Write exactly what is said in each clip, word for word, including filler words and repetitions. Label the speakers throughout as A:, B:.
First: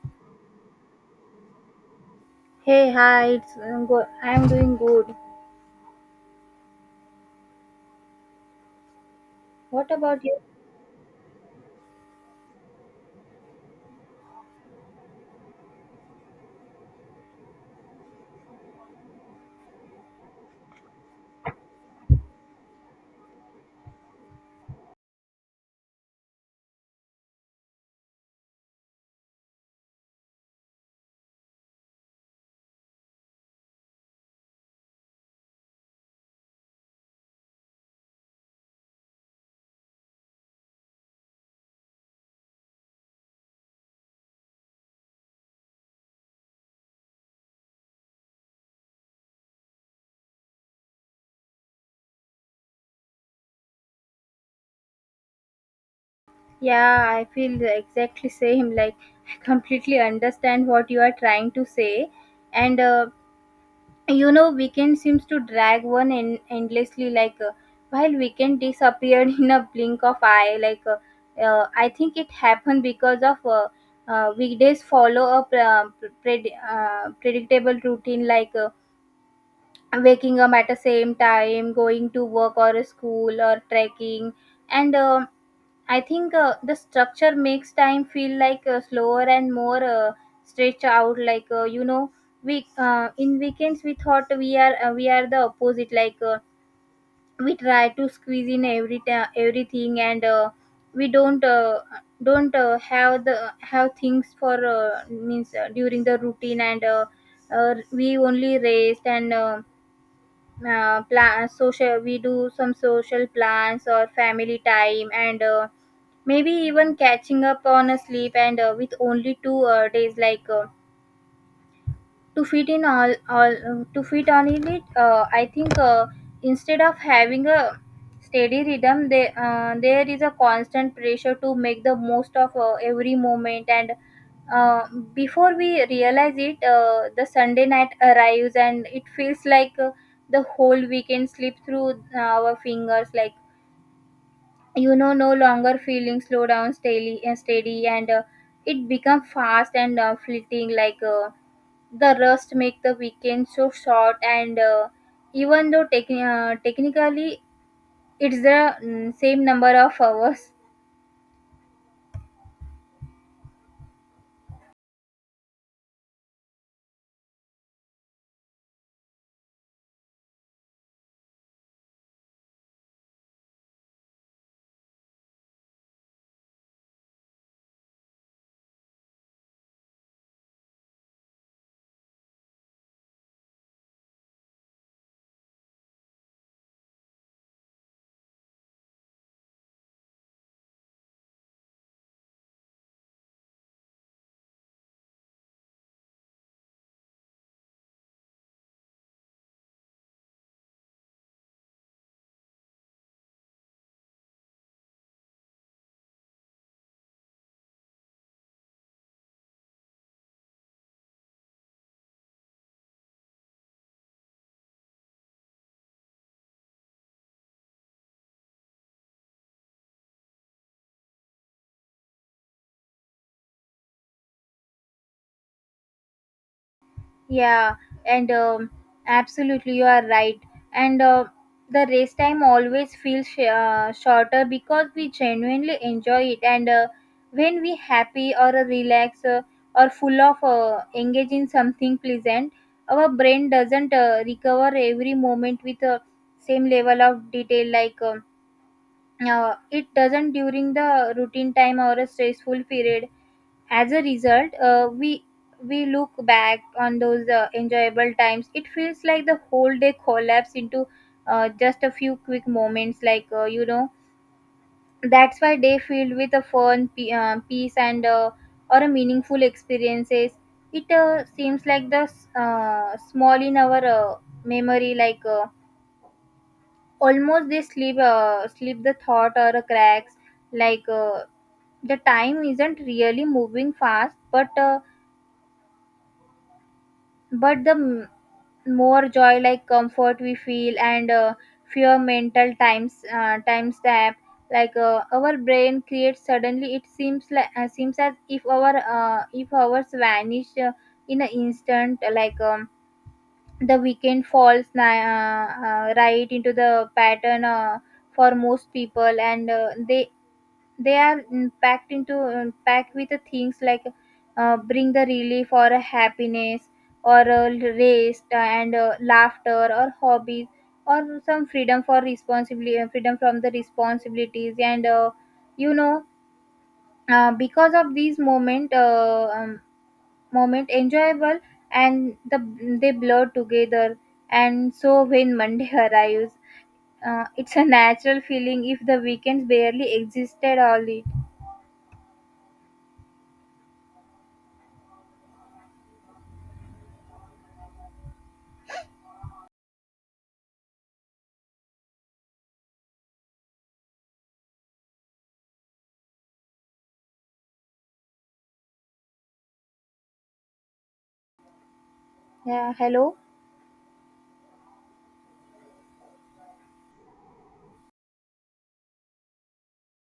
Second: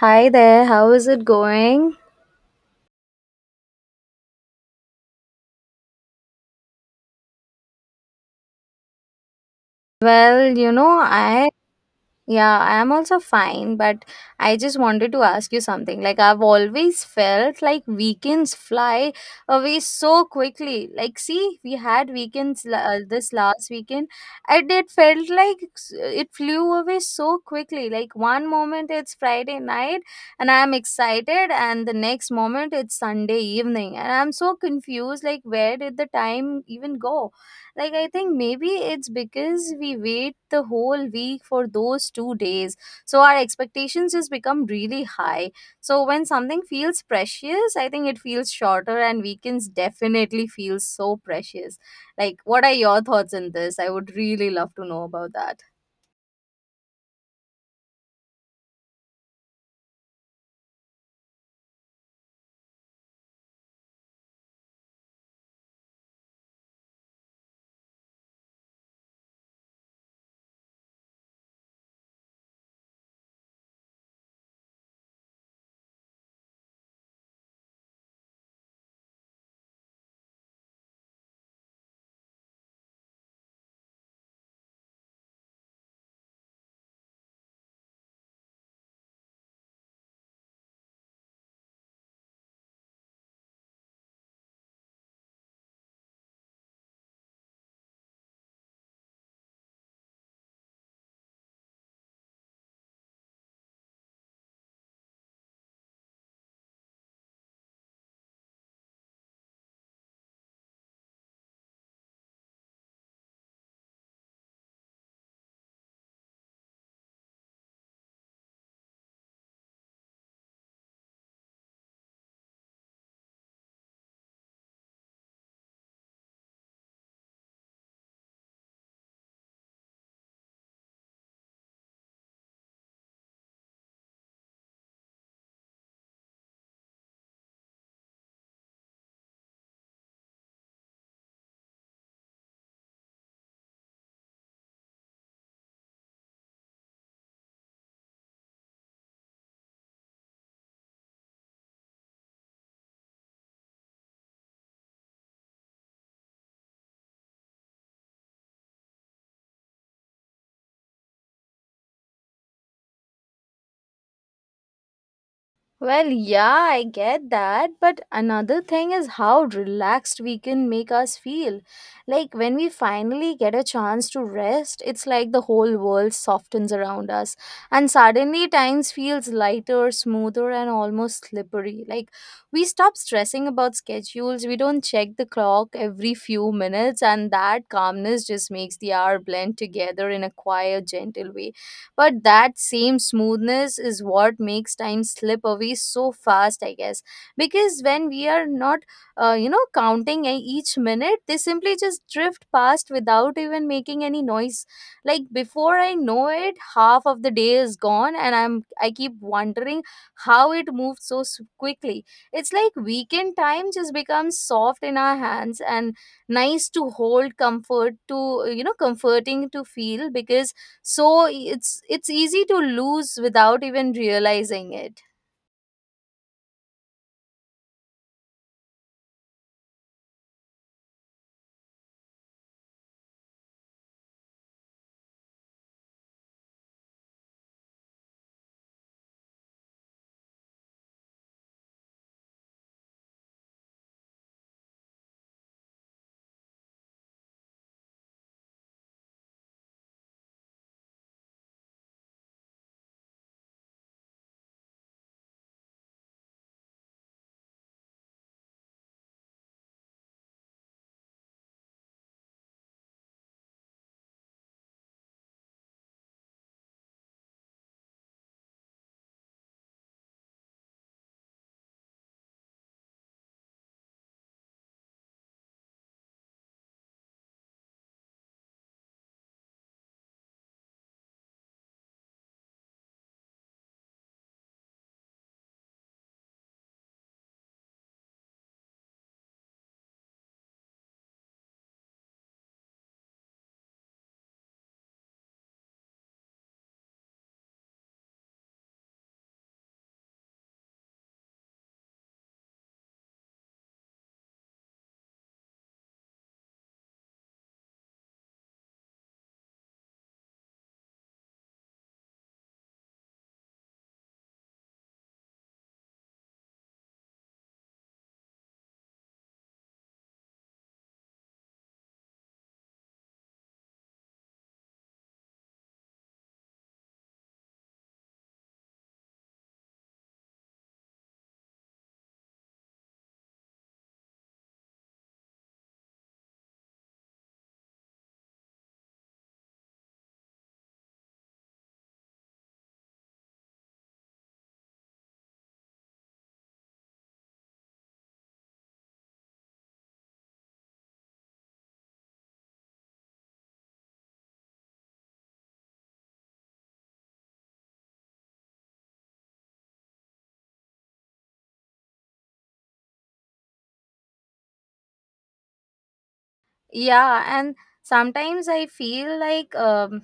A: Hi there, how is it going?
B: Hey, hi, it's, I'm, go- I'm doing good. What about you?
A: Well, you know, I yeah, I am also fine, but I just wanted to ask you something. Like, I've always felt like weekends fly away so quickly. Like see, we had weekends la- uh, this last weekend, and it felt like s- it flew away so quickly. Like one moment it's Friday night and I'm excited, and the next moment it's Sunday evening, and I'm so confused. Like, where did the time even go? Like, I think maybe it's because we wait the whole week for those two days. So our expectations just become really high. So when something feels precious, I think it feels shorter, and weekends definitely feel so precious. Like, what are your thoughts on this? I would really love to know about that.
B: Yeah, I feel the exactly same. Like, I completely understand what you are trying to say. And, uh, you know, weekend seems to drag one en- endlessly. Like, uh, while weekend disappeared in a blink of eye, like, uh, uh, I think it happened because of uh, uh, weekdays follow a pre- uh, pred- uh, predictable routine. Like, uh, waking up at the same time, going to work or school or trekking and um i think uh, the structure makes time feel like uh, slower and more uh, stretched out, like uh, you know we uh, in weekends we thought we are uh, we are the opposite. like uh, we try to squeeze in every ta- everything, and uh, we don't uh, don't uh, have the have things for uh, means uh, during the routine, and uh, uh, we only rest, and uh, uh, plan social we do some social plans or family time, and uh, maybe even catching up on a sleep, and uh, with only two uh, days, like uh, to fit in all all uh, to fit on in it uh, i think uh, instead of having a steady rhythm, they, uh, there is a constant pressure to make the most of uh, every moment, and uh, before we realize it uh, the sunday night arrives and it feels like uh, the whole weekend slipped through uh, our fingers, like, you know, no longer feeling slow down steady and steady, and uh, it become fast and uh, fleeting, like uh, the rust make the weekend so short, and uh, even though techni- uh, technically it's the mm, same number of hours.
A: Well, yeah, I get that. But another thing is how relaxed we can make us feel. Like, when we finally get a chance to rest, it's like the whole world softens around us. And suddenly, times feels lighter, smoother, and almost slippery. Like, we stop stressing about schedules, we don't check the clock every few minutes, and that calmness just makes the hour blend together in a quiet, gentle way. But that same smoothness is what makes time slip away so fast, I guess. Because when we are not, uh, you know, counting e- each minute, they simply just drift past without even making any noise. Like, before I know it, half of the day is gone, and I'm I keep wondering how it moved so s- quickly. It's like weekend time just becomes soft in our hands and nice to hold, comfort to you know, comforting to feel because so it's it's easy to lose without even realizing it.
B: Yeah, and um, absolutely you are right, and uh, the race time always feels sh- uh, shorter because we genuinely enjoy it, and uh, when we happy or uh, relax uh, or full of uh, engage in something pleasant, our brain doesn't uh, recover every moment with uh, same level of detail, like um uh, it doesn't during the routine time or a stressful period. As a result uh, we we look back on those uh, enjoyable times, it feels like the whole day collapsed into uh, just a few quick moments, like uh, you know, that's why day filled with a fun pe- uh, peace, and uh, or a meaningful experiences, it uh, seems like the s- uh, small in our uh, memory, like uh, almost they slip uh, slip the thought or a cracks, like uh, the time isn't really moving fast, but uh, but the m- more joy like comfort we feel, and uh, fear mental times, uh, time stamp, like uh, our brain creates, suddenly it seems like uh, seems as if our, uh, if hours vanish uh, in an instant, like um, the weekend falls ni- uh, uh, right into the pattern uh, for most people, and uh, they they are, mm, packed into um, packed with the things like, uh, bring the relief or a happiness or a rest, and uh, laughter or hobbies or some freedom for responsibility, uh, freedom from the responsibilities, and uh, you know, uh, because of these moment uh, um, moment enjoyable, and the they blur together, and so when monday arrives, uh, it's a natural feeling if the weekends barely existed all it. Yeah, hello.
A: Yeah, and sometimes I feel like um,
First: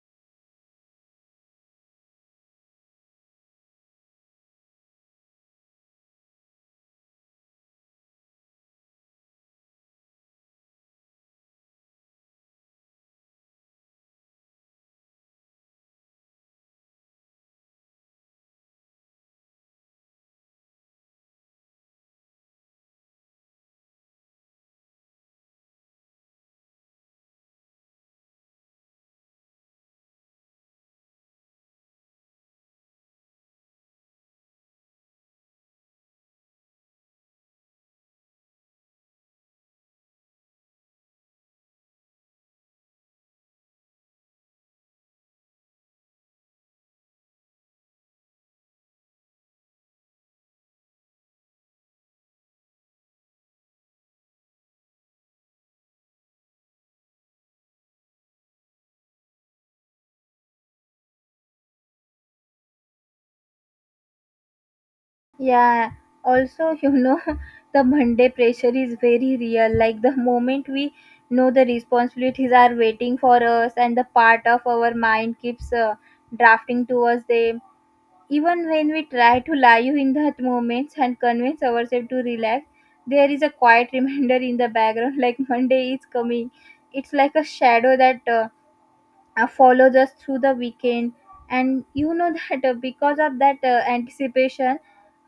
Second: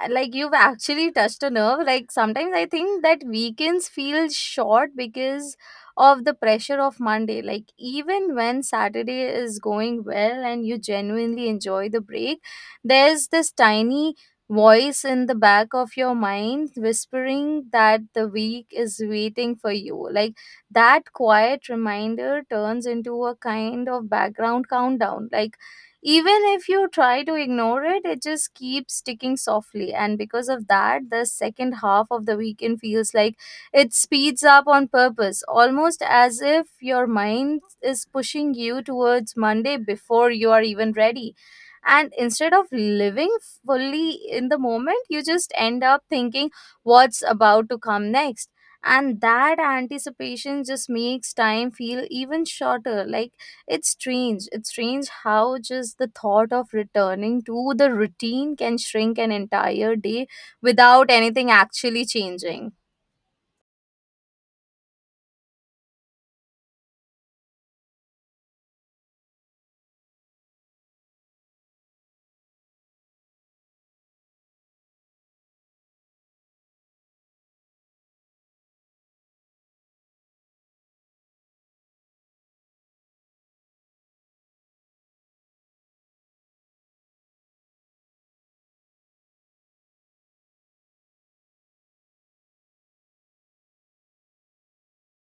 A: Uh, like you've actually touched a nerve. Like, sometimes I think that weekends feel short because of the pressure of Monday. Like, even when Saturday is going well and you genuinely enjoy the break, there's this tiny voice in the back of your mind whispering that the week is waiting for you. Like, that quiet reminder turns into a kind of background countdown. Like, even if you try to ignore it, it just keeps ticking softly, and because of that, the second half of the weekend feels like it speeds up on purpose, almost as if your mind is pushing you towards Monday before you are even ready. And instead of living fully in the moment, you just end up thinking what's about to come next, and that anticipation just makes time feel even shorter. Like, it's strange. It's strange how just the thought of returning to the routine can shrink an entire day without anything actually changing.
B: Yeah, also, you know, the Monday pressure is very real. Like the moment we know the responsibilities are waiting for us, and the part of our mind keeps uh, drafting towards them. Even when we try to lie you in that moments and convince ourselves to relax, there is a quiet reminder in the background like Monday is coming. It's like a shadow that uh, uh, follows us through the weekend, and you know that uh, because of that uh, anticipation,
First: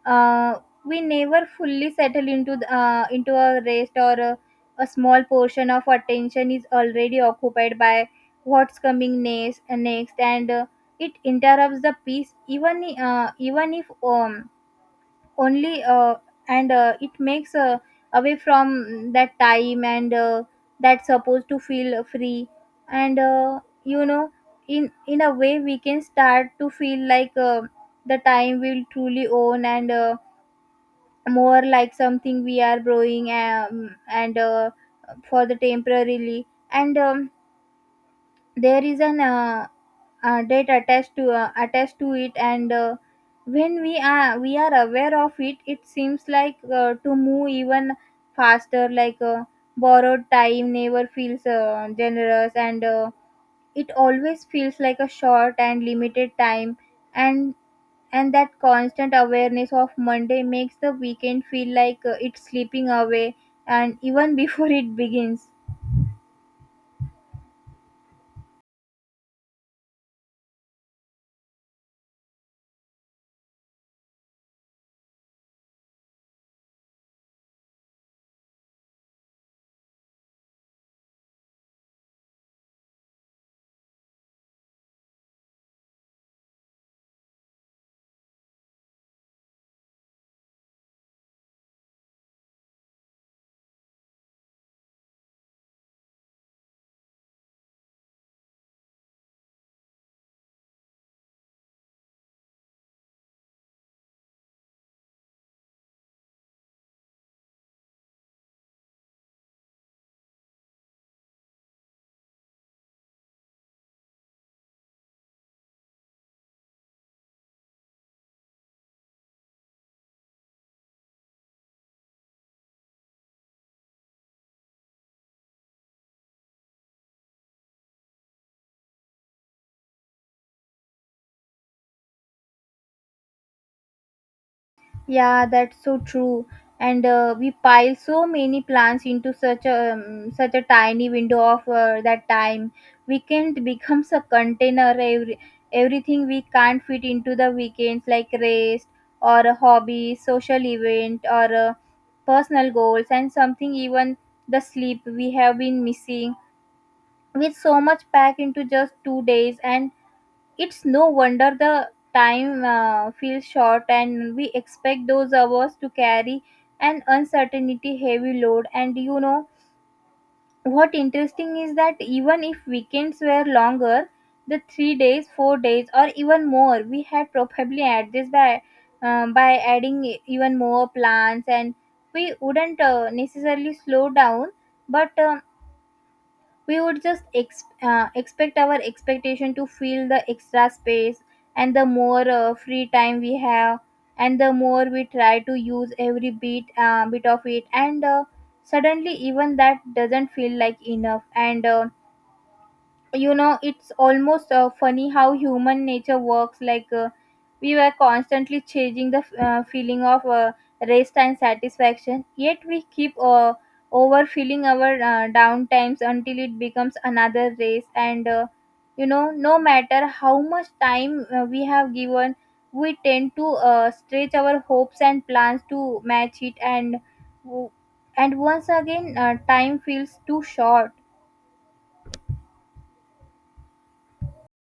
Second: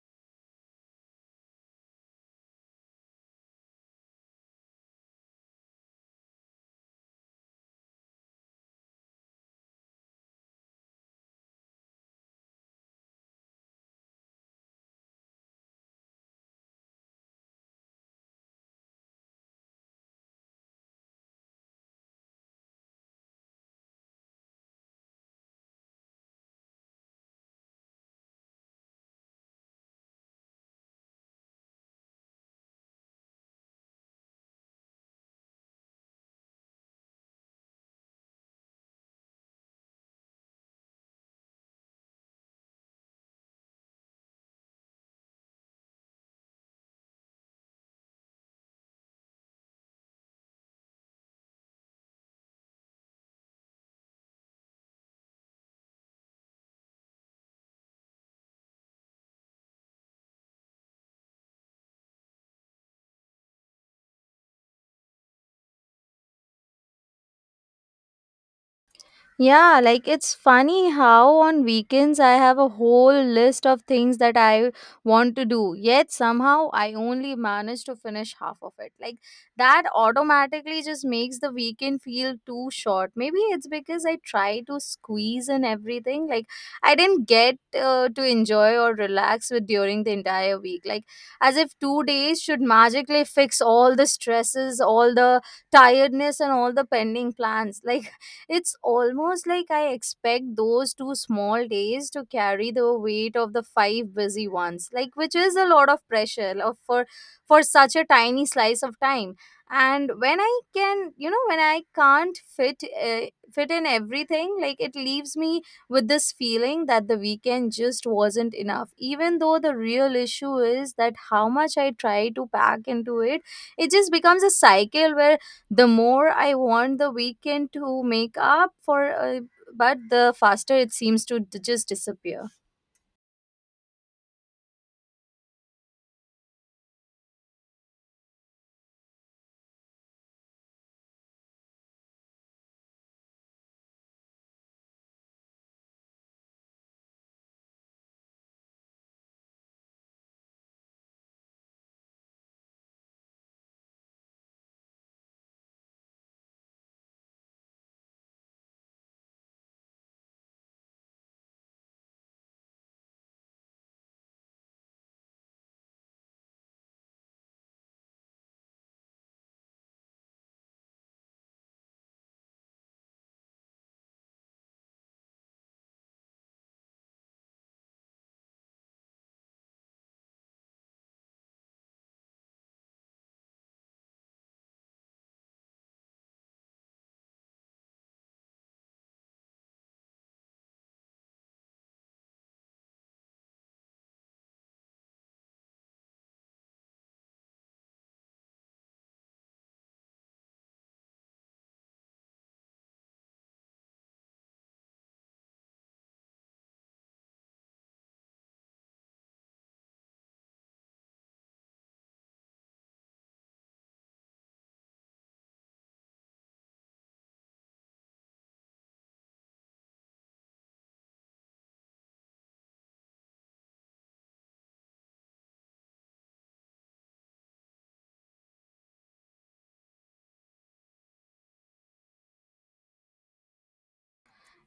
B: uh, we never fully settle into the, uh, into a rest, or a, a small portion of attention is already occupied by what's coming next uh, next, and uh, it interrupts the peace, even i- uh, even if um only, uh, and uh, it makes, uh, away from that time, and uh, that's supposed to feel free, and uh, you know, in in a way we can start to feel like uh, the time we'll truly own, and uh, more like something we are growing, um, and uh, for the temporarily, and um, there is an uh, uh, date attached to, uh, attached to it, and uh, when we are we are aware of it, it seems like uh, to move even faster, like uh, borrowed time never feels uh, generous, and uh, it always feels like a short and limited time, and and that constant awareness of monday makes the weekend feel like uh, it's slipping away, and even before it begins.
A: Yeah, like it's funny how on weekends I have a whole list of things that I want to do, yet somehow I only manage to finish half of it. Like, that automatically just makes the weekend feel too short. Maybe it's because I try to squeeze in everything. Like, I didn't get uh, to enjoy or relax with during the entire week. Like, as if two days should magically fix all the stresses, all the tiredness, and all the pending plans. Like, it's almost like I expect those two small days to carry the weight of the five busy ones, like, which is a lot of pressure of- for for such a tiny slice of time. And when I can, you know, when I can't fit uh, fit in everything, like, it leaves me with this feeling that the weekend just wasn't enough. Even though the real issue is that how much I try to pack into it, it just becomes a cycle where the more I want the weekend to make up for, uh, but the faster it seems to d- just disappear.
B: Yeah, that's so true. And uh, we pile so many plans into such a um, such a tiny window of uh, that time. Weekend becomes a container. Every everything we can't fit into the weekends, like rest or a hobby, social event, or uh, personal goals, and something even the sleep we have been missing. With so much packed into just two days, and it's no wonder the time uh, feels short, and we expect those hours to carry an uncertainty heavy load. And you know what interesting is, that even if weekends were longer, the three days, four days, or even more, we had probably add this by um, by adding e- even more plans, and we wouldn't uh, necessarily slow down, but um, we would just ex- uh, expect our expectation to feel the extra space, and the more uh, free time we have, and the more we try to use every bit uh, bit of it, and uh, suddenly even that doesn't feel like enough, and uh, you know, it's almost uh, funny how human nature works, like uh, we were constantly changing the uh, feeling of uh, rest and satisfaction, yet we keep uh, overfilling our uh, down until it becomes another race, and uh, you know, no matter how much time uh, we have given, we tend to uh, stretch our hopes and plans to match it, and and once again uh, time feels too short.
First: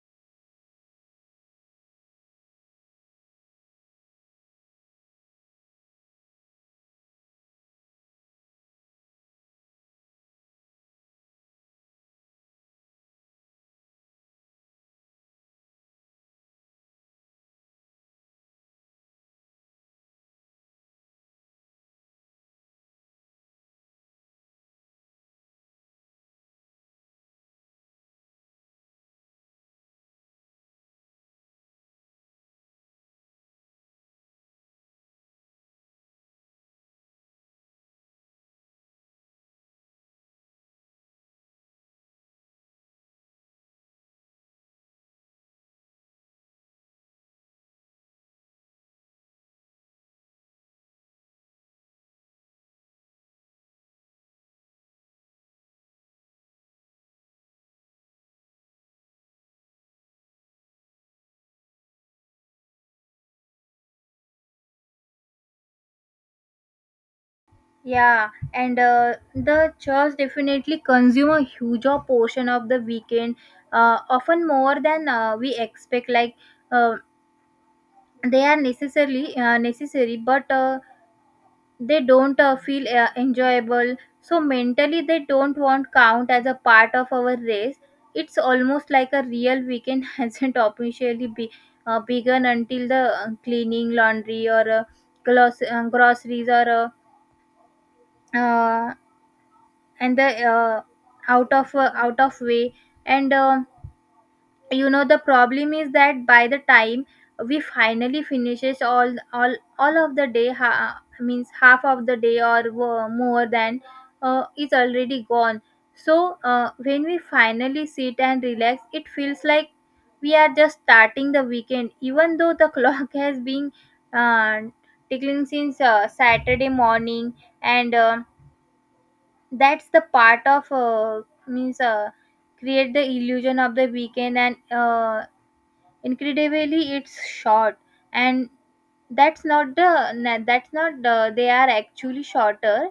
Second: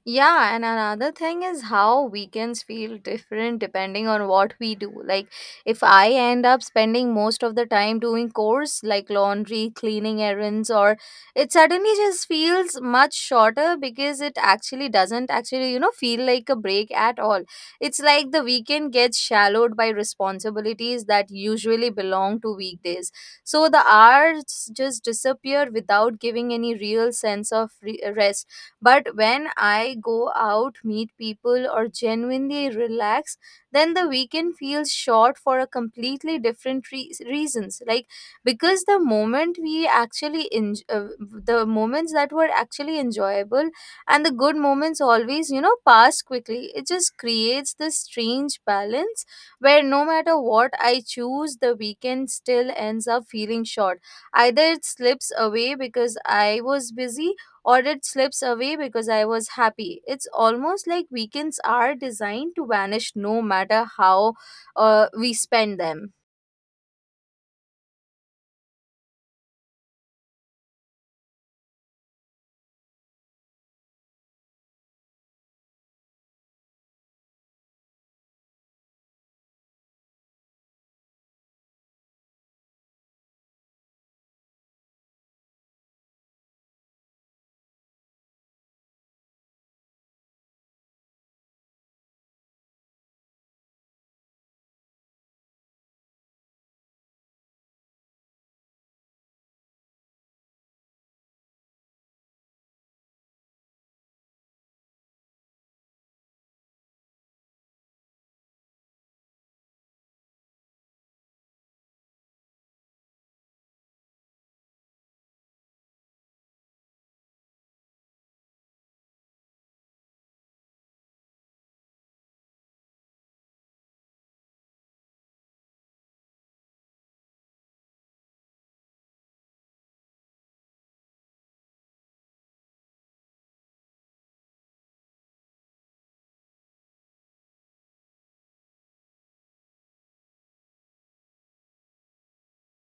A: Yeah, and another thing is how weekends feel different depending on what we do. Like, if I end up spending most of the time doing chores like laundry, cleaning errands, or it suddenly just feels much shorter because it actually doesn't actually, you know, feel like a break at all. It's like the weekend gets shallowed by responsibilities that usually belong to weekdays. So the hours just disappear without giving any real sense of re- rest, but when I go out, meet people, or genuinely relax, then the weekend feels short for a completely different re- reasons. Like, because the moment we actually in uh, the moments that were actually enjoyable and the good moments always, you know, pass quickly. It just creates this strange balance where no matter what I choose, the weekend still ends up feeling short. Either it slips away because I was busy, Audit slips away because I was happy. It's almost like weekends are designed to vanish no matter how uh, we spend them.
B: Yeah, and uh, the church definitely consume a huge portion of the weekend, uh, often more than uh, we expect. Like uh, they are necessarily uh, necessary, but uh, they don't uh, feel uh, enjoyable. So mentally, they don't want count as a part of our race. It's almost like a real weekend hasn't officially be, uh, begun until the uh, cleaning, laundry, or uh, gloss, uh, groceries, or uh, uh, and the uh, out of, uh, out of way, and um you know, the problem is that by the time we finally finishes all all all of the day, ha- means half of the day or wo- more than uh, is already gone, so uh, when we finally sit and relax, it feels like we are just starting the weekend, even though the clock has been uh, tickling since uh, saturday morning, and um that's the part of uh, means uh, create the illusion of the weekend, and uh, incredibly it's short, and that's not the na- that's not the, they are actually shorter,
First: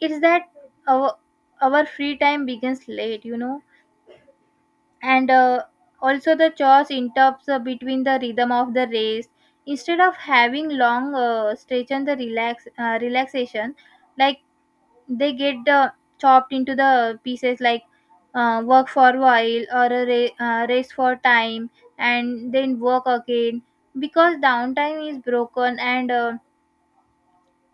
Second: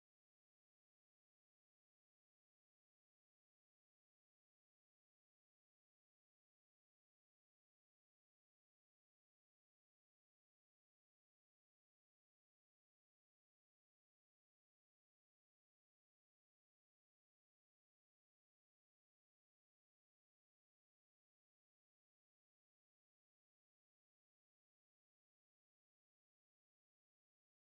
B: it's that our, our free time begins late, you know, and uh, also the chores interrupts uh, between the rhythm of the race, instead of having long uh, stretch and the relax uh, relaxation, like, they get uh, chopped into the pieces, like, uh, work for a while or a ra- uh, rest for time, and then work again, because downtime is broken, and uh,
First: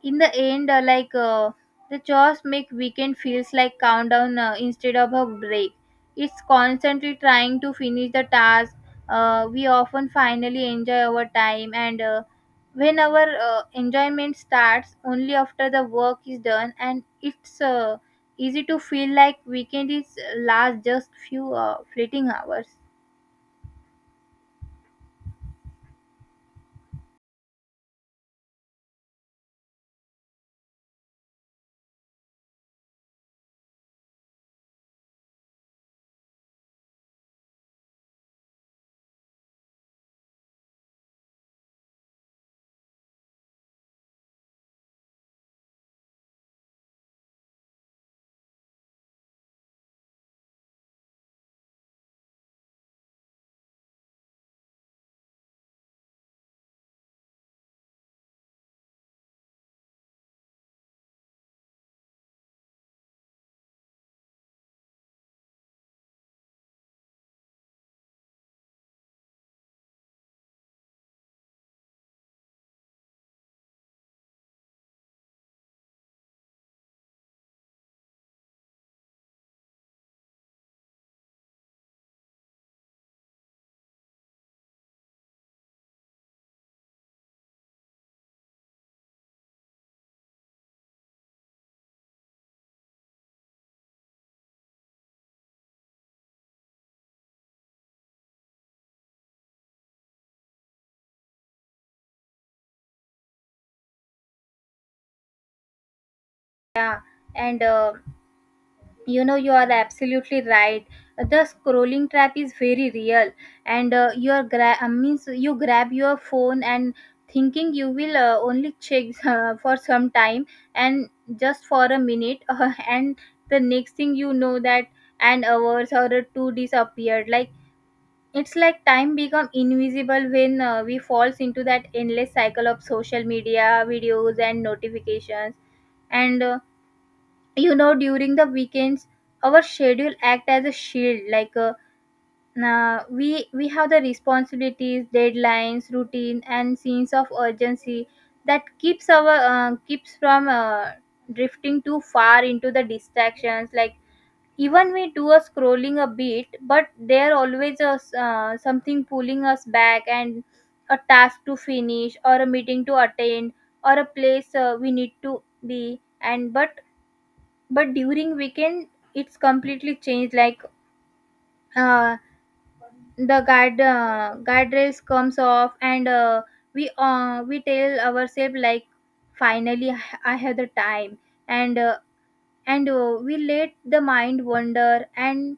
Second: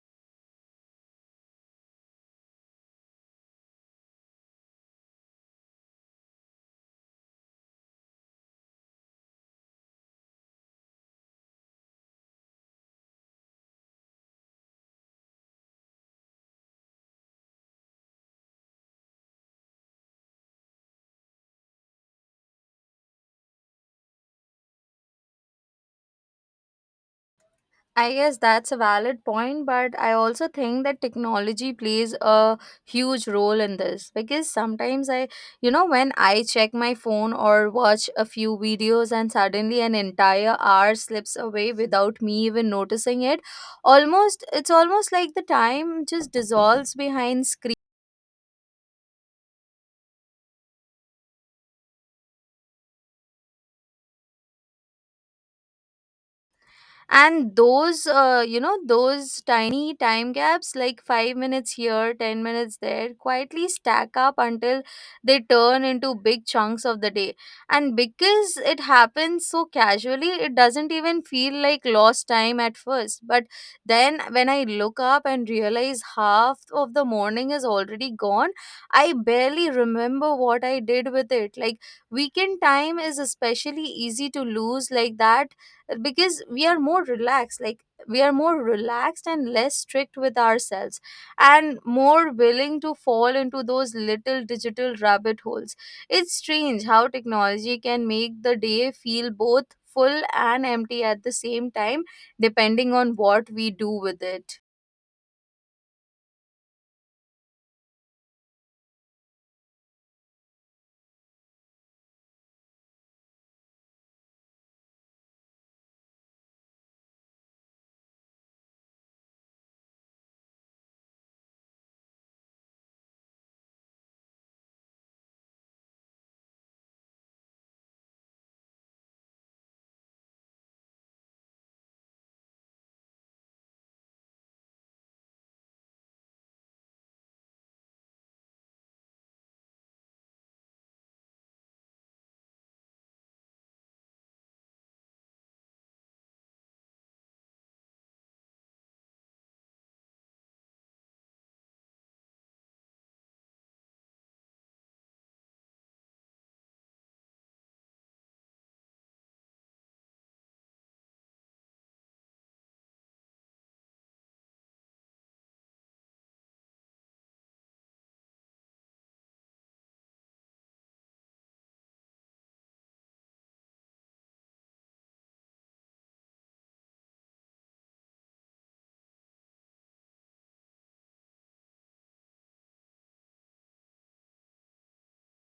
B: in the end uh, like uh, the chores make weekend feels like countdown, uh, instead of a break, it's constantly trying to finish the task, uh, we often finally enjoy our time, and uh, when our uh, enjoyment starts only after the work is done, and it's uh, easy to feel like weekend is uh, last just few uh, fleeting hours.
A: I guess that's a valid point, but I also think that technology plays a huge role in this because sometimes I, you know, when I check my phone or watch a few videos and suddenly an entire hour slips away without me even noticing it, almost it's almost like the time just dissolves behind screen. And those uh, you know, those tiny time gaps, like five minutes here, ten minutes there, quietly stack up until they turn into big chunks of the day. And because it happens so casually, it doesn't even feel like lost time at first, but then when I look up and realize half of the morning is already gone, I barely remember what I did with it. Like, weekend time is especially easy to lose like that, because we are more relaxed like we are more relaxed and less strict with ourselves and more willing to fall into those little digital rabbit holes. It's strange how technology can make the day feel both full and empty at the same time, depending on what we do with it.
B: Yeah, and uh, you know, you are absolutely right, the scrolling trap is very real, and uh, your gra- uh, means you grab your phone and thinking you will uh, only check uh, for some time, and just for a minute, uh, and the next thing you know, that an hours or a two disappeared, like, it's like time become invisible when uh, we falls into that endless cycle of social media videos and notifications, and uh, you know, during the weekends, our schedule act as a shield, like uh, na- we we have the responsibilities, deadlines, routine, and scenes of urgency that keeps our, uh, keeps from uh, drifting too far into the distractions, like, even we do a scrolling a bit, but there always a, s- uh, something pulling us back, and a task to finish or a meeting to attend, or a place uh, we need to be. And but but during weekend it's completely changed. Like uh, the guard uh, guardrails comes off. And uh, we uh, we tell ourselves, like, finally I have the time. And uh, and uh, we let the mind wander. And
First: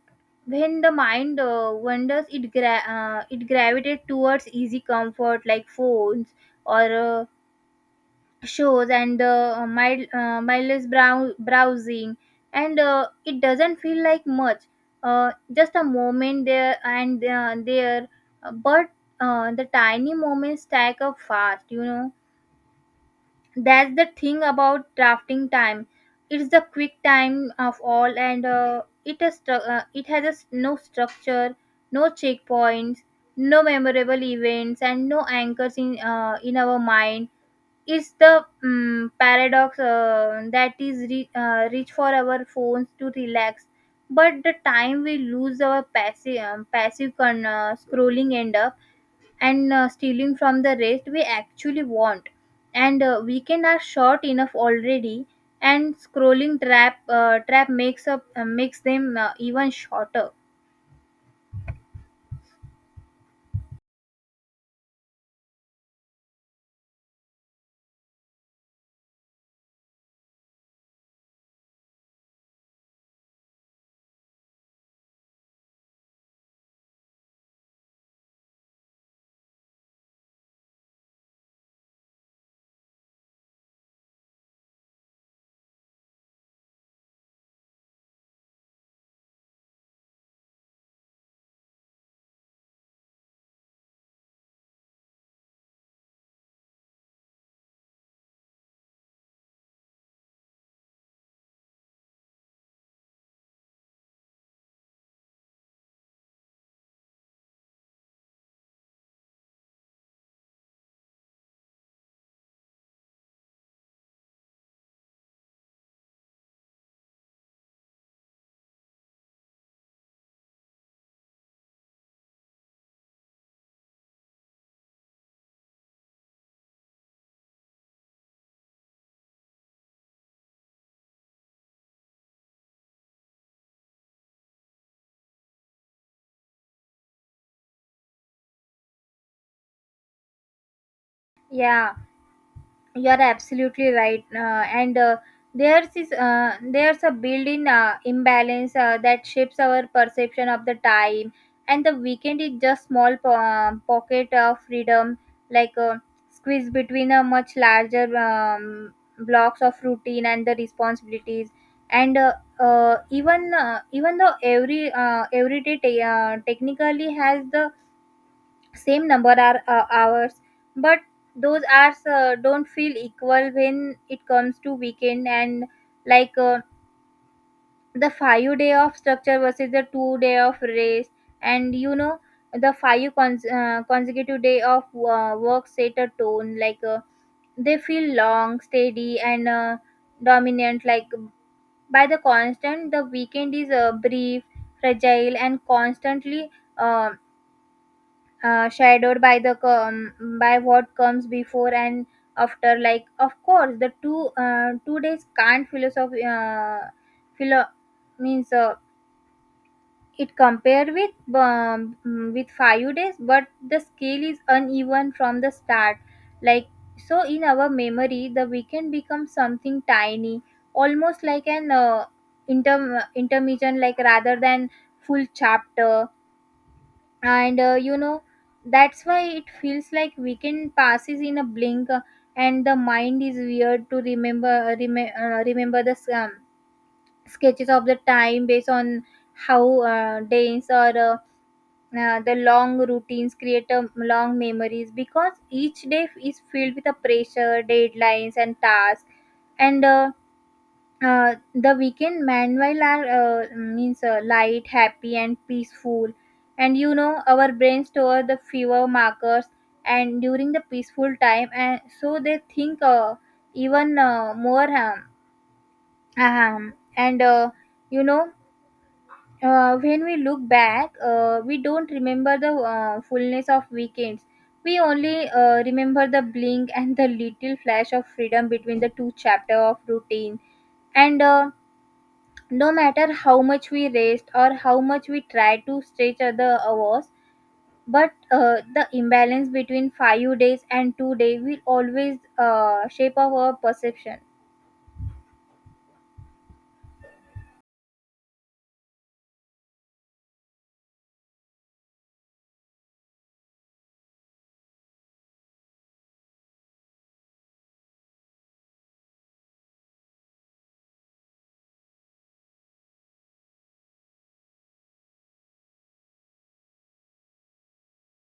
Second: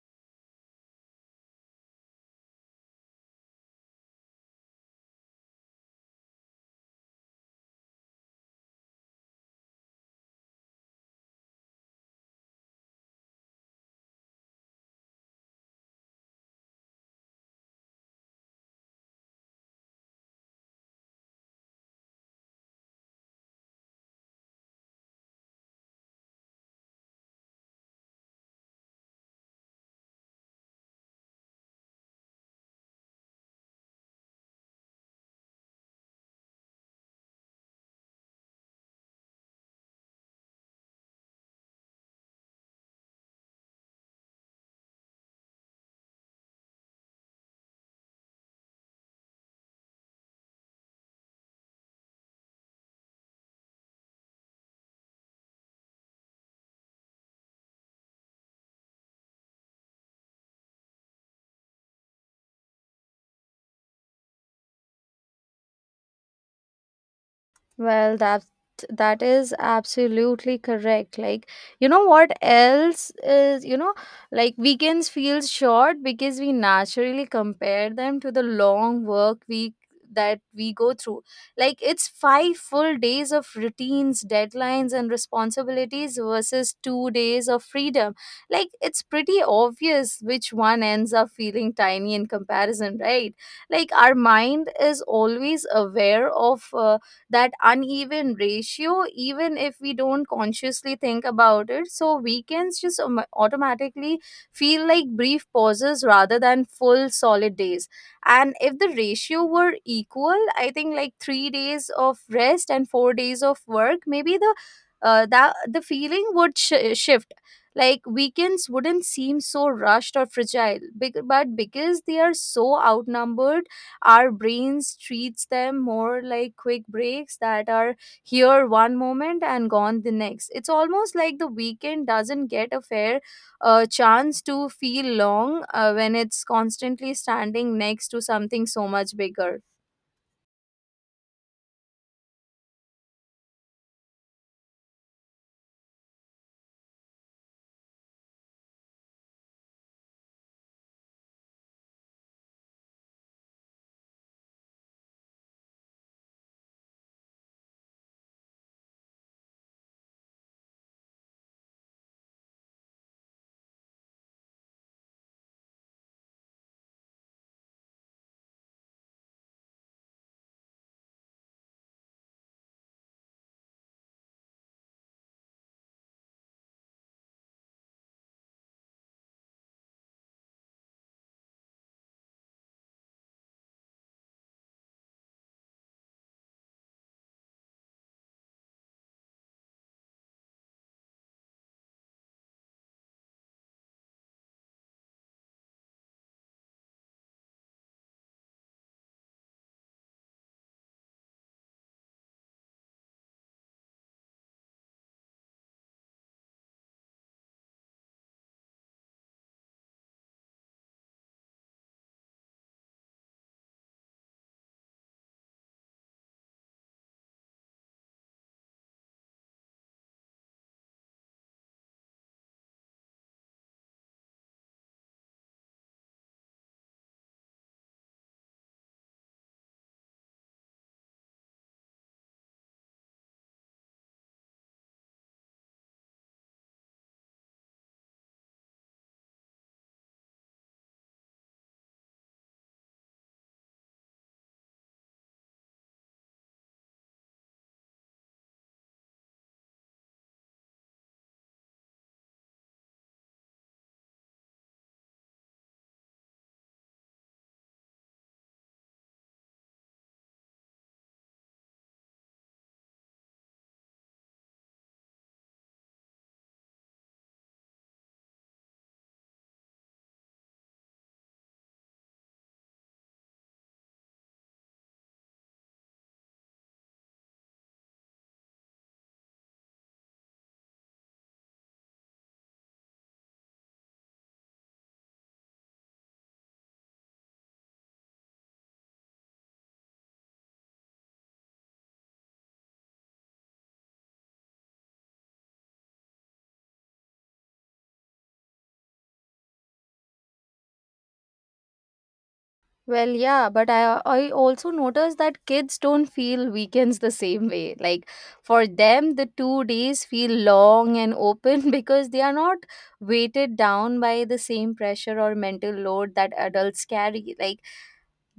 B: when the mind uh, wanders, it gra- uh, it gravitates towards easy comfort like phones or uh, shows and uh, mild, uh, mindless brow- browsing. And uh, it doesn't feel like much. Uh, just a moment there and uh, there. Uh, but uh, the tiny moments stack up fast you know That's the thing about drafting time. It's the quick time of all, and uh, it has stru- uh, it has a s no structure, no checkpoints, no memorable events, and no anchors in uh, in our mind. It's the mm paradox uh, that is re- uh, reach for our phones to relax, but the time we lose our passive um, passive con- uh, scrolling end up and uh, stealing from the rest we actually want, and uh, weekend are short enough already, and scrolling trap uh, trap makes up uh, makes them uh, even shorter.
A: Well, that that is absolutely correct. Like, you know what else is, you know, like weekends feel short because we naturally compare them to the long work week that we go through. Like, it's five full days of routines, deadlines, and responsibilities versus two days of freedom. Like, it's pretty obvious which one ends up feeling tiny in comparison, right? Like, our mind is always aware of. Uh, that uneven ratio, even if we don't consciously think about it, so weekends just um, automatically feel like brief pauses rather than full solid days. And if the ratio were equal, I think, like, three days of rest and four days of work, maybe the uh, that the feeling would sh- shift. Like, weekends wouldn't seem so rushed or fragile, bec- but because they are so outnumbered, our brains treats them more like quick breaks that are here one moment and gone the next. It's almost like the weekend doesn't get a fair uh, chance to feel long, uh, when it's constantly standing next to something so much bigger.
B: Yeah. You are absolutely right, uh, and uh, there's is uh, there's a built-in uh, imbalance uh, that shapes our perception of the time. And the weekend is just small po- uh, pocket of freedom, like, uh, squeeze between a much larger um, blocks of routine and the responsibilities. And uh, uh, even uh, even though every uh, every day ta- uh, technically has the same number are uh, hours, but those hours uh, don't feel equal when it comes to weekend. And, like uh, the five day of structure versus the two day of rest. And, you know, the five cons- uh, consecutive day of uh, work set a tone, like uh, they feel long, steady, and uh, dominant. Like, by the constant the weekend is uh, brief, fragile, and constantly uh, uh, shadowed by the com- by what comes before and after. Like, of course, the two uh, two days can't philosophy uh, philo- means uh, it compare with um, with five days, but the scale is uneven from the start. Like, so in our memory the weekend becomes something tiny, almost like an uh, inter intermission, like, rather than full chapter. And, uh, you know, that's why it feels like weekend passes in a blink. Uh, and the mind is weird to remember uh, rem- uh, remember the um, sketches of the time based on how uh, days or uh, uh, the long routines create a long memories because each day is filled with a pressure deadlines and tasks. And uh, uh, the weekend meanwhile are uh, means uh, light, happy, and peaceful. And, you know, our brain store the fever markers and during the peaceful time, and so they think uh, even uh, more. Um, um, and uh, You know, uh, when we look back uh, we don't remember the uh, fullness of weekends, we only uh, remember the blink and the little flash of freedom between the two chapter of routine. And uh, No matter how much we raced or how much we tried to stretch other hours, but uh, the imbalance between five days and two days will always uh, shape up our perception.
A: Well, yeah, but I I also noticed that kids don't feel weekends the same way. Like, for them, the two days feel long and open because they are not weighted down by the same pressure or mental load that adults carry. Like,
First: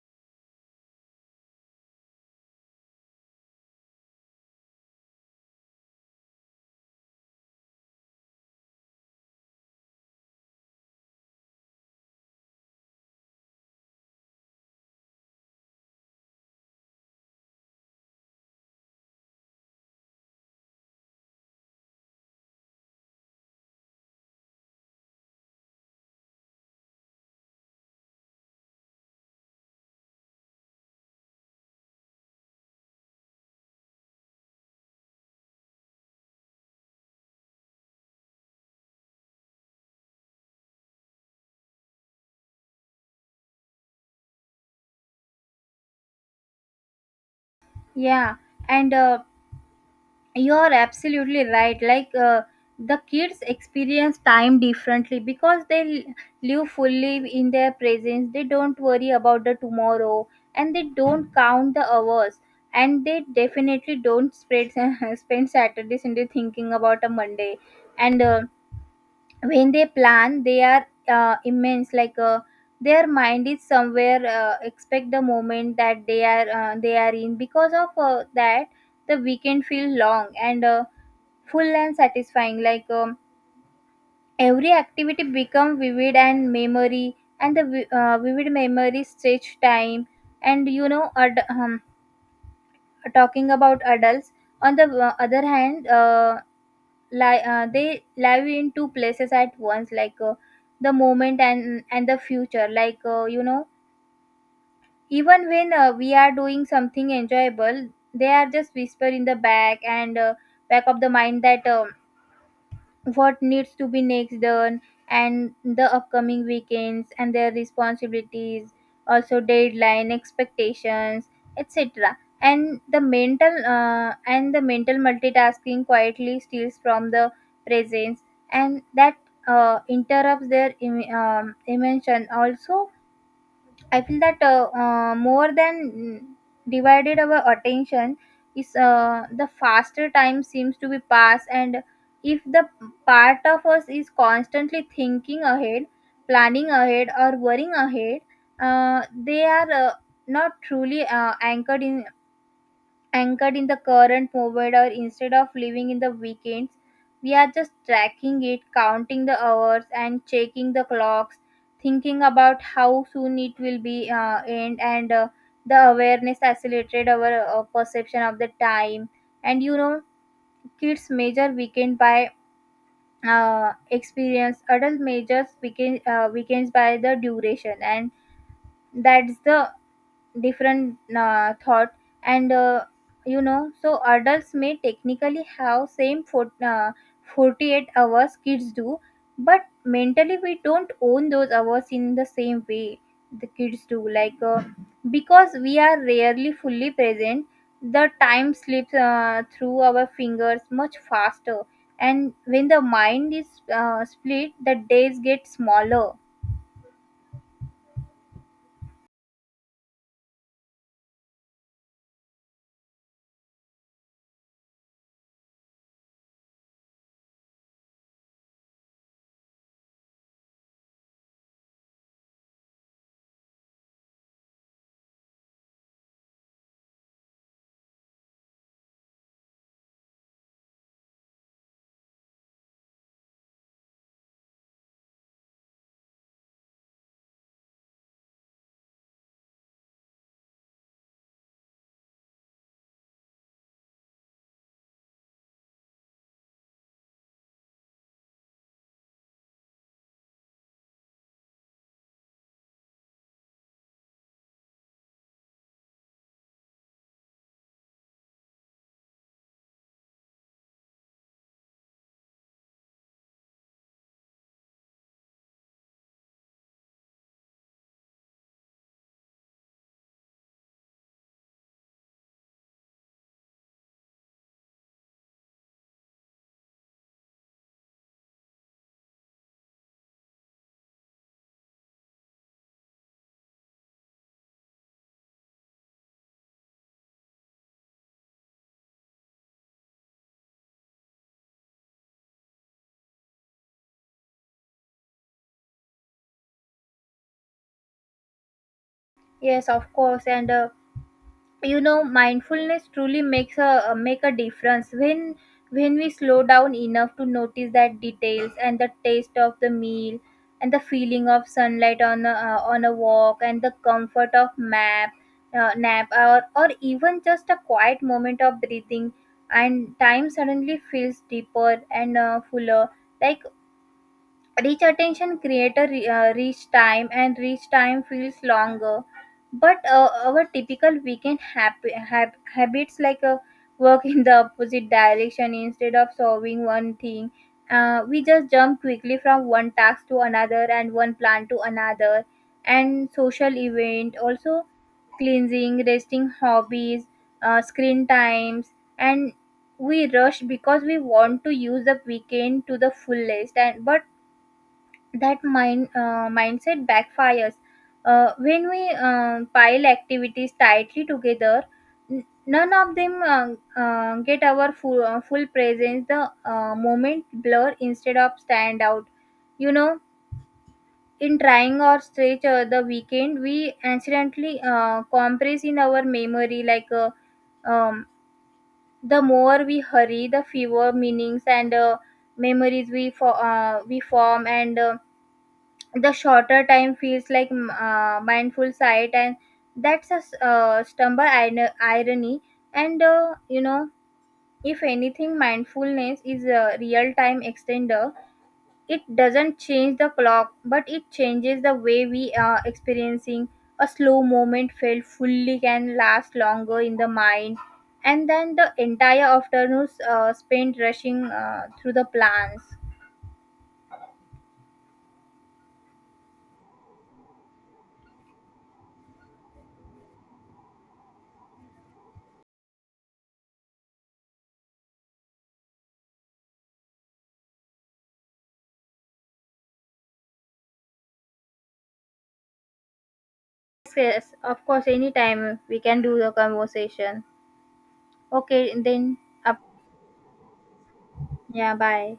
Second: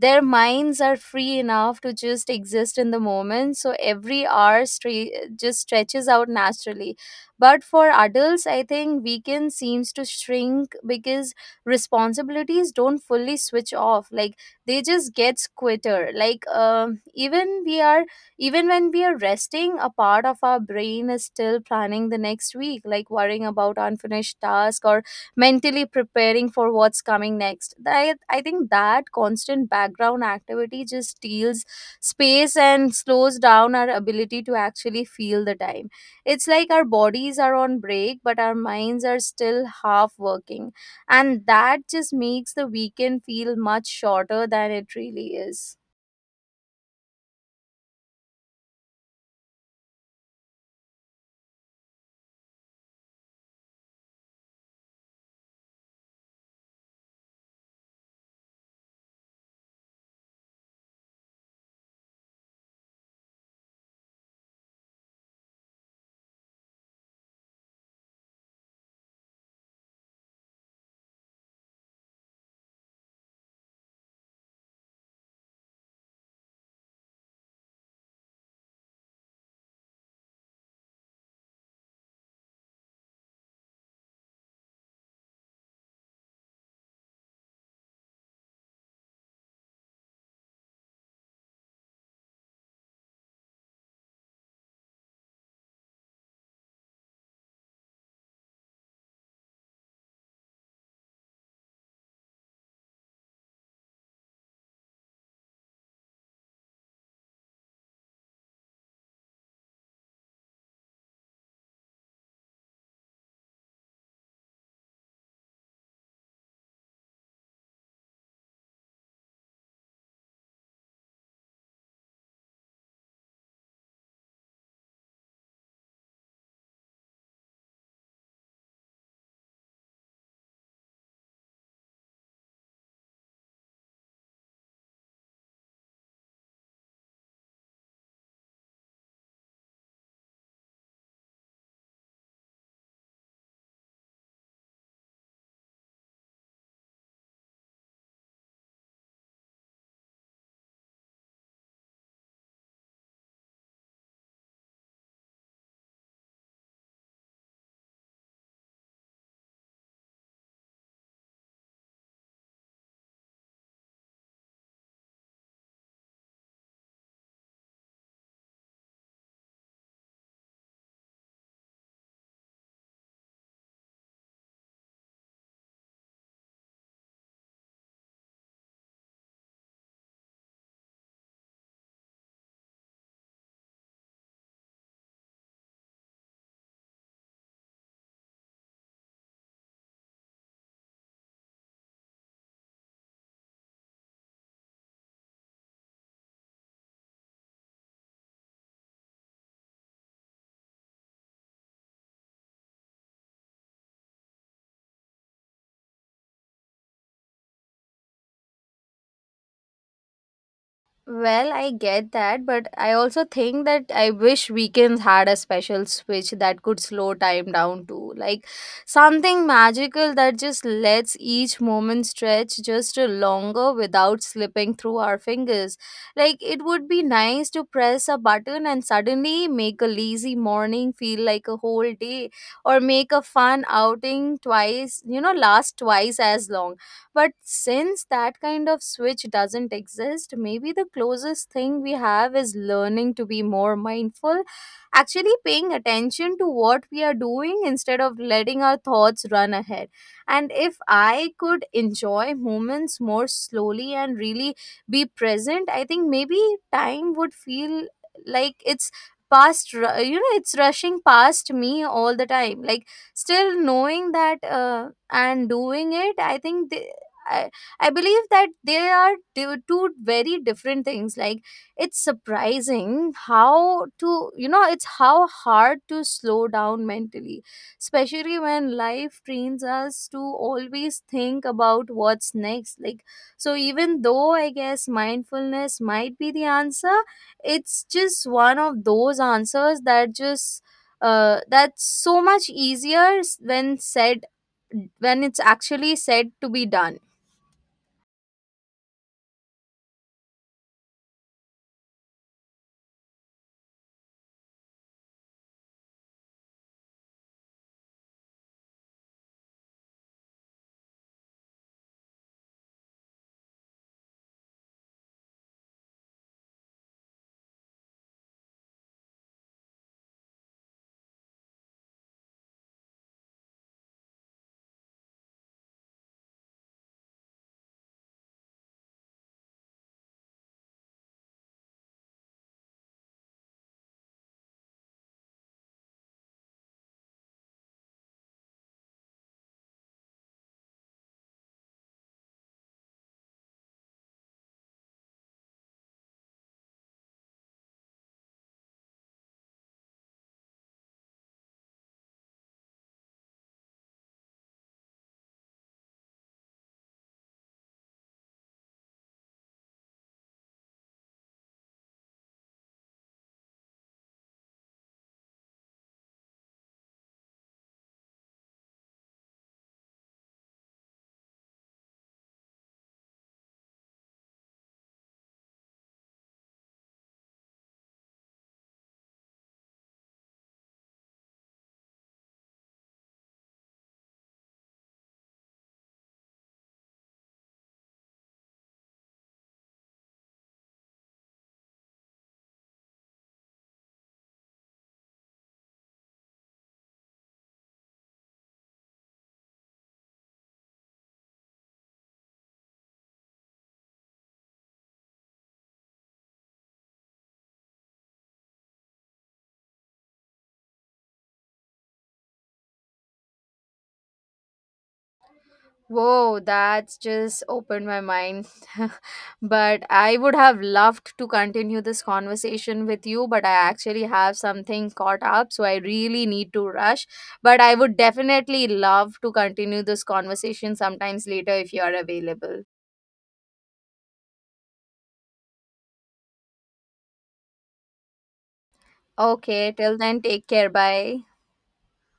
A: their minds are free enough to just exist in the moment, so every hour stre- just stretches out naturally. But for adults, I think weekend seems to shrink because responsibilities don't fully switch off. Like, they just get quitter. Like, um, even we are even when we are resting, a part of our brain is still planning the next week, like worrying about unfinished tasks or mentally preparing for what's coming next. I, I think that constant background activity just steals space and slows down our ability to actually feel the time. It's like our bodies are on break, but our minds are still half working. And that just makes the weekend feel much shorter than it really is.
B: Yeah. And uh, you're absolutely right. Like uh, the kids experience time differently because they l- live fully in their presence. They don't worry about the tomorrow, and they don't count the hours, and they definitely don't spread, spend saturday sunday thinking about a monday. And uh, when they plan they are uh, immense. Like uh, their mind is somewhere uh, expect the moment that they are uh, they are in because of uh, that the weekend feel long and uh, full and satisfying. Like um, every activity become vivid and memory and the vi- uh, vivid memory stretch time. And, you know, ad- um, talking about adults on the uh, other hand, uh, li- uh, they live in two places at once, like uh, the moment and and the future, like uh, you know, even when uh, we are doing something enjoyable, they are just whisper in the back and uh, back of the mind that um, what needs to be next done and the upcoming weekends and their responsibilities, also deadline expectations, etc. And the mental uh, and the mental multitasking quietly steals from the presence. And that uh, interrupts their im- um, emotion also. I feel that uh, uh, more than divided our attention is uh, the faster time seems to be passed, and if the part of us is constantly thinking ahead, planning ahead, or worrying ahead, uh, they are uh, not truly uh, anchored in anchored in the current moment, or instead of living in the weekends we are just tracking it, counting the hours, and checking the clocks, thinking about how soon it will be uh, end. And uh, the awareness accelerated our uh, perception of the time. And, you know, kids measure weekend by uh, experience, adult measures weekend, uh, weekends by the duration, and that's the different uh, thought. And uh, you know, so adults may technically have same for, uh, forty-eight hours kids do, but mentally we don't own those hours in the same way the kids do. Like uh, because we are rarely fully present, the time slips uh, through our fingers much faster. And when the mind is uh, split, the days get smaller.
A: Well, I get that, but I also think that I wish weekends had a special switch that could slow time down too. Like, something magical that just lets each moment stretch just a longer without slipping through our fingers. Like, it would be nice to press a button and suddenly make a lazy morning feel like a whole day or make a fun outing twice, you know, last twice as long. But since that kind of switch doesn't exist, maybe the closest thing we have is learning to be more mindful, actually paying attention to what we are doing instead of letting our thoughts run ahead. And if I could enjoy moments more slowly and really be present, I think maybe time would feel like it's past ru- you know, it's rushing past me all the time. Like, still knowing that uh, and doing it, I think I, I believe that they are two two very different things. Like, it's surprising how to you know it's how hard to slow down mentally, especially when life trains us to always think about what's next. Like, so, even though I guess mindfulness might be the answer, it's just one of those answers that just uh, that's so much easier s- when said when it's actually said to be done.
B: Yes, of course. And uh, you know, mindfulness truly makes a uh, make a difference when when we slow down enough to notice that details and the taste of the meal and the feeling of sunlight on a, uh, on a walk, and the comfort of map uh, nap or or even just a quiet moment of breathing, and time suddenly feels deeper and uh, fuller. Like, Rich attention creates a re- uh, rich time, and rich time feels longer. But uh, our typical weekend hab- hab- habits, like, uh, work in the opposite direction. Instead of solving one thing, uh, we just jump quickly from one task to another and one plan to another, and social event also, cleansing, resting hobbies, uh, screen times, and we rush because we want to use the weekend to the fullest. And but that mind uh, mindset backfires uh, when we uh, pile activities tightly together. N- none of them uh, uh, get our full, uh, full presence. The uh, moment blur instead of stand out, you know. In trying or stretch uh, the weekend, we accidentally uh, compress in our memory. like uh, um, the more we hurry, the fewer meanings and uh, memories we, fo- uh, we form, and uh, the shorter time feels, like mm, uh, mindful sight. And that's a s- uh, stumble ir- irony. And uh, you know, if anything, mindfulness is a real time extender. It doesn't change the clock, but it changes the way we are experiencing. A slow moment felt fully can last longer in the mind, and then the entire afternoon uh, spent rushing uh, through the plans.
A: Whoa, that's just opened my mind. But I would have loved to continue this conversation with you, but I actually have something caught up, so I really need to rush. But I would definitely love to continue this conversation sometimes later if you are available.
B: Yes, of course, anytime we can do the conversation. Okay, then up.
A: Okay, till then, take care. Bye.
B: Yeah, bye.